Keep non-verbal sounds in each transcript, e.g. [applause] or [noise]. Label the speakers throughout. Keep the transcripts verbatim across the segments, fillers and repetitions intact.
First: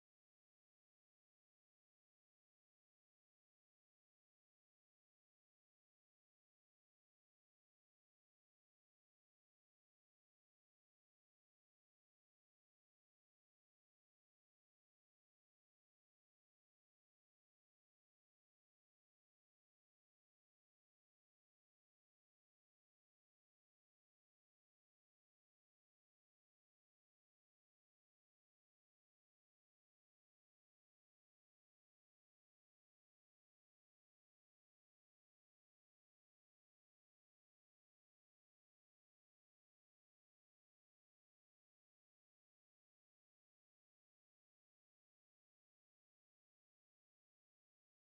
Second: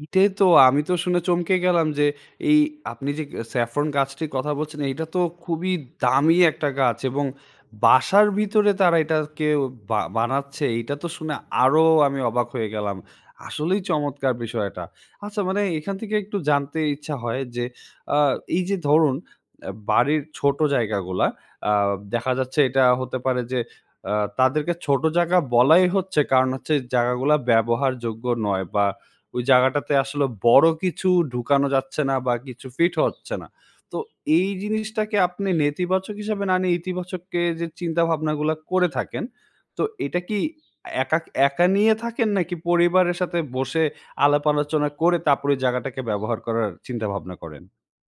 Speaker 1: এটাই তো! আমি তো শুনে চমকে গেলাম যে, এই আপনি যে স্যাফরন গাছটির কথা বলছেন, এইটা তো খুবই দামি একটা গাছ এবং বাসার ভিতরে তারা এটাকে বা বানাচ্ছে। এইটা তো শুনে আরও আমি অবাক হয়ে গেলাম। আসলেই চমৎকার বিষয় এটা। আচ্ছা, মানে এখান থেকে একটু জানতে ইচ্ছা হয় যে, আ এই যে ধরুন অ্যা বাড়ির ছোট জায়গাগুলা, আ দেখা যাচ্ছে এটা হতে পারে যে আ তাদেরকে ছোট জায়গা বলাই হচ্ছে কারণ হচ্ছে, জায়গাগুলা ব্যবহারযোগ্য নয় বা ওই জায়গাটাতে আসলে বড় কিছু ঢুকানো যাচ্ছে না বা কিছু ফিটও হচ্ছে না। তো এই জিনিসটাকে আপনি নেতিবাচক হিসাবে না নিয়ে, ইতিবাচক কে যে চিন্তাভাবনাগুলা করে থাকেন, তো এটা কি একা একা নিয়ে থাকেন, নাকি পরিবারের সাথে বসে আলাপ-আলোচনা করে তারপর ওই জায়গাটাকে ব্যবহার করার চিন্তাভাবনা করেন?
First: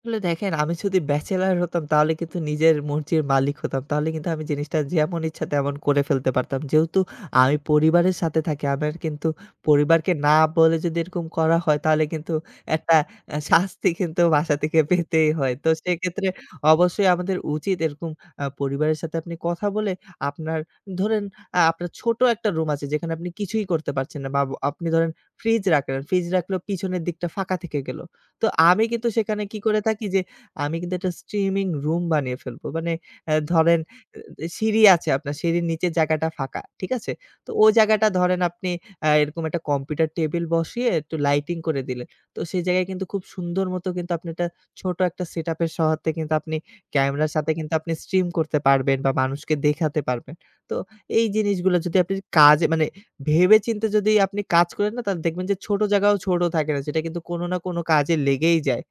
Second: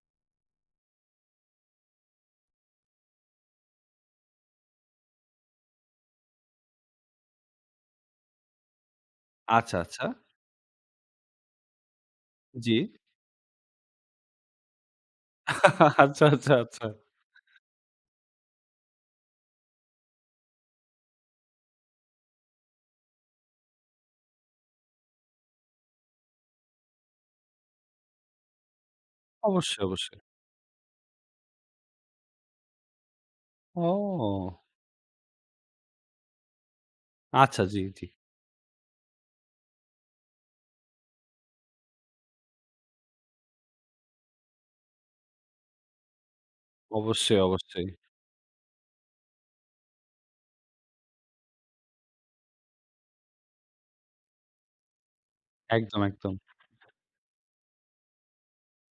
Speaker 2: আসলে দেখেন আমি যদি ব্যাচেলর হতাম, তাহলে কিন্তু নিজের মর্জির মালিক হতাম। তাহলে কিন্তু আমি জিনিসটা যেমন ইচ্ছা, তেমন করে ফেলতে পারতাম। যেহেতু আমি পরিবারের সাথে থাকি, আমার কিন্তু
Speaker 1: আচ্ছা, আচ্ছা।
Speaker 2: পরিবারকে না বলে যদি এরকম করা হয়, তাহলে কিন্তু
Speaker 1: জি।
Speaker 2: একটা অ্যা শাস্তি কিন্তু বাসা থেকে পেতেই হয়। তো
Speaker 1: [chuckles] আচ্ছা,
Speaker 2: সেক্ষেত্রে
Speaker 1: আচ্ছা, আচ্ছা।
Speaker 2: অবশ্যই আমাদের উচিত এরকম আ পরিবারের সাথে আপনি কথা বলে, আপনার ধরেন আ আপনার ছোট একটা রুম আছে, যেখানে আপনি কিছুই করতে পারছেন না। বা বো আপনি ধরেন ফ্রিজ রাখলেন। ফ্রিজ রাখলেও পিছনের দিকটা ফাঁকা থেকে গেলো। তো আমি কিন্তু সেখানে কি করে
Speaker 1: অবশ্যই,
Speaker 2: থাকি?
Speaker 1: অবশ্যই।
Speaker 2: যে, আমি কিন্তু একটা স্ট্রিমিং রুম বানিয়ে ফেলবো। মানে অ্যা ধরেন এ
Speaker 1: ও!
Speaker 2: সিঁড়ি আছে, আপনার সিঁড়ির নিচে জায়গাটা ফাঁকা। ঠিক আছে? তো
Speaker 1: আচ্ছা,
Speaker 2: ওই
Speaker 1: জি, জি।
Speaker 2: জায়গাটা ধরেন আপনি অ্যা এরকম একটা কম্পিউটার টেবিল বসিয়ে একটু লাইটিং করে দিলেন। তো সেই জায়গায় কিন্তু খুব সুন্দর মত কিন্তু আপনি একটা, ছোট একটা সেটআপের সহাত্তে কিন্তু আপনি ক্যামেরার
Speaker 1: অবশ্যই,
Speaker 2: সাথে কিন্তু
Speaker 1: অবশ্যই।
Speaker 2: আপনি স্ট্রিম করতে পারবেন বা মানুষকে দেখাতে পারবেন। তো এই জিনিসগুলো যদি আপনি কাজে মানে, ভেবে-চিন্তে যদি আপনি কাজ করেন না? তাহলে দেখবেন যে ছোট
Speaker 1: একদম,
Speaker 2: জায়গাও
Speaker 1: একদম।
Speaker 2: ছোট থাকে না, সেটা কিন্তু কোনো না কোনো কাজে লেগেই যায়।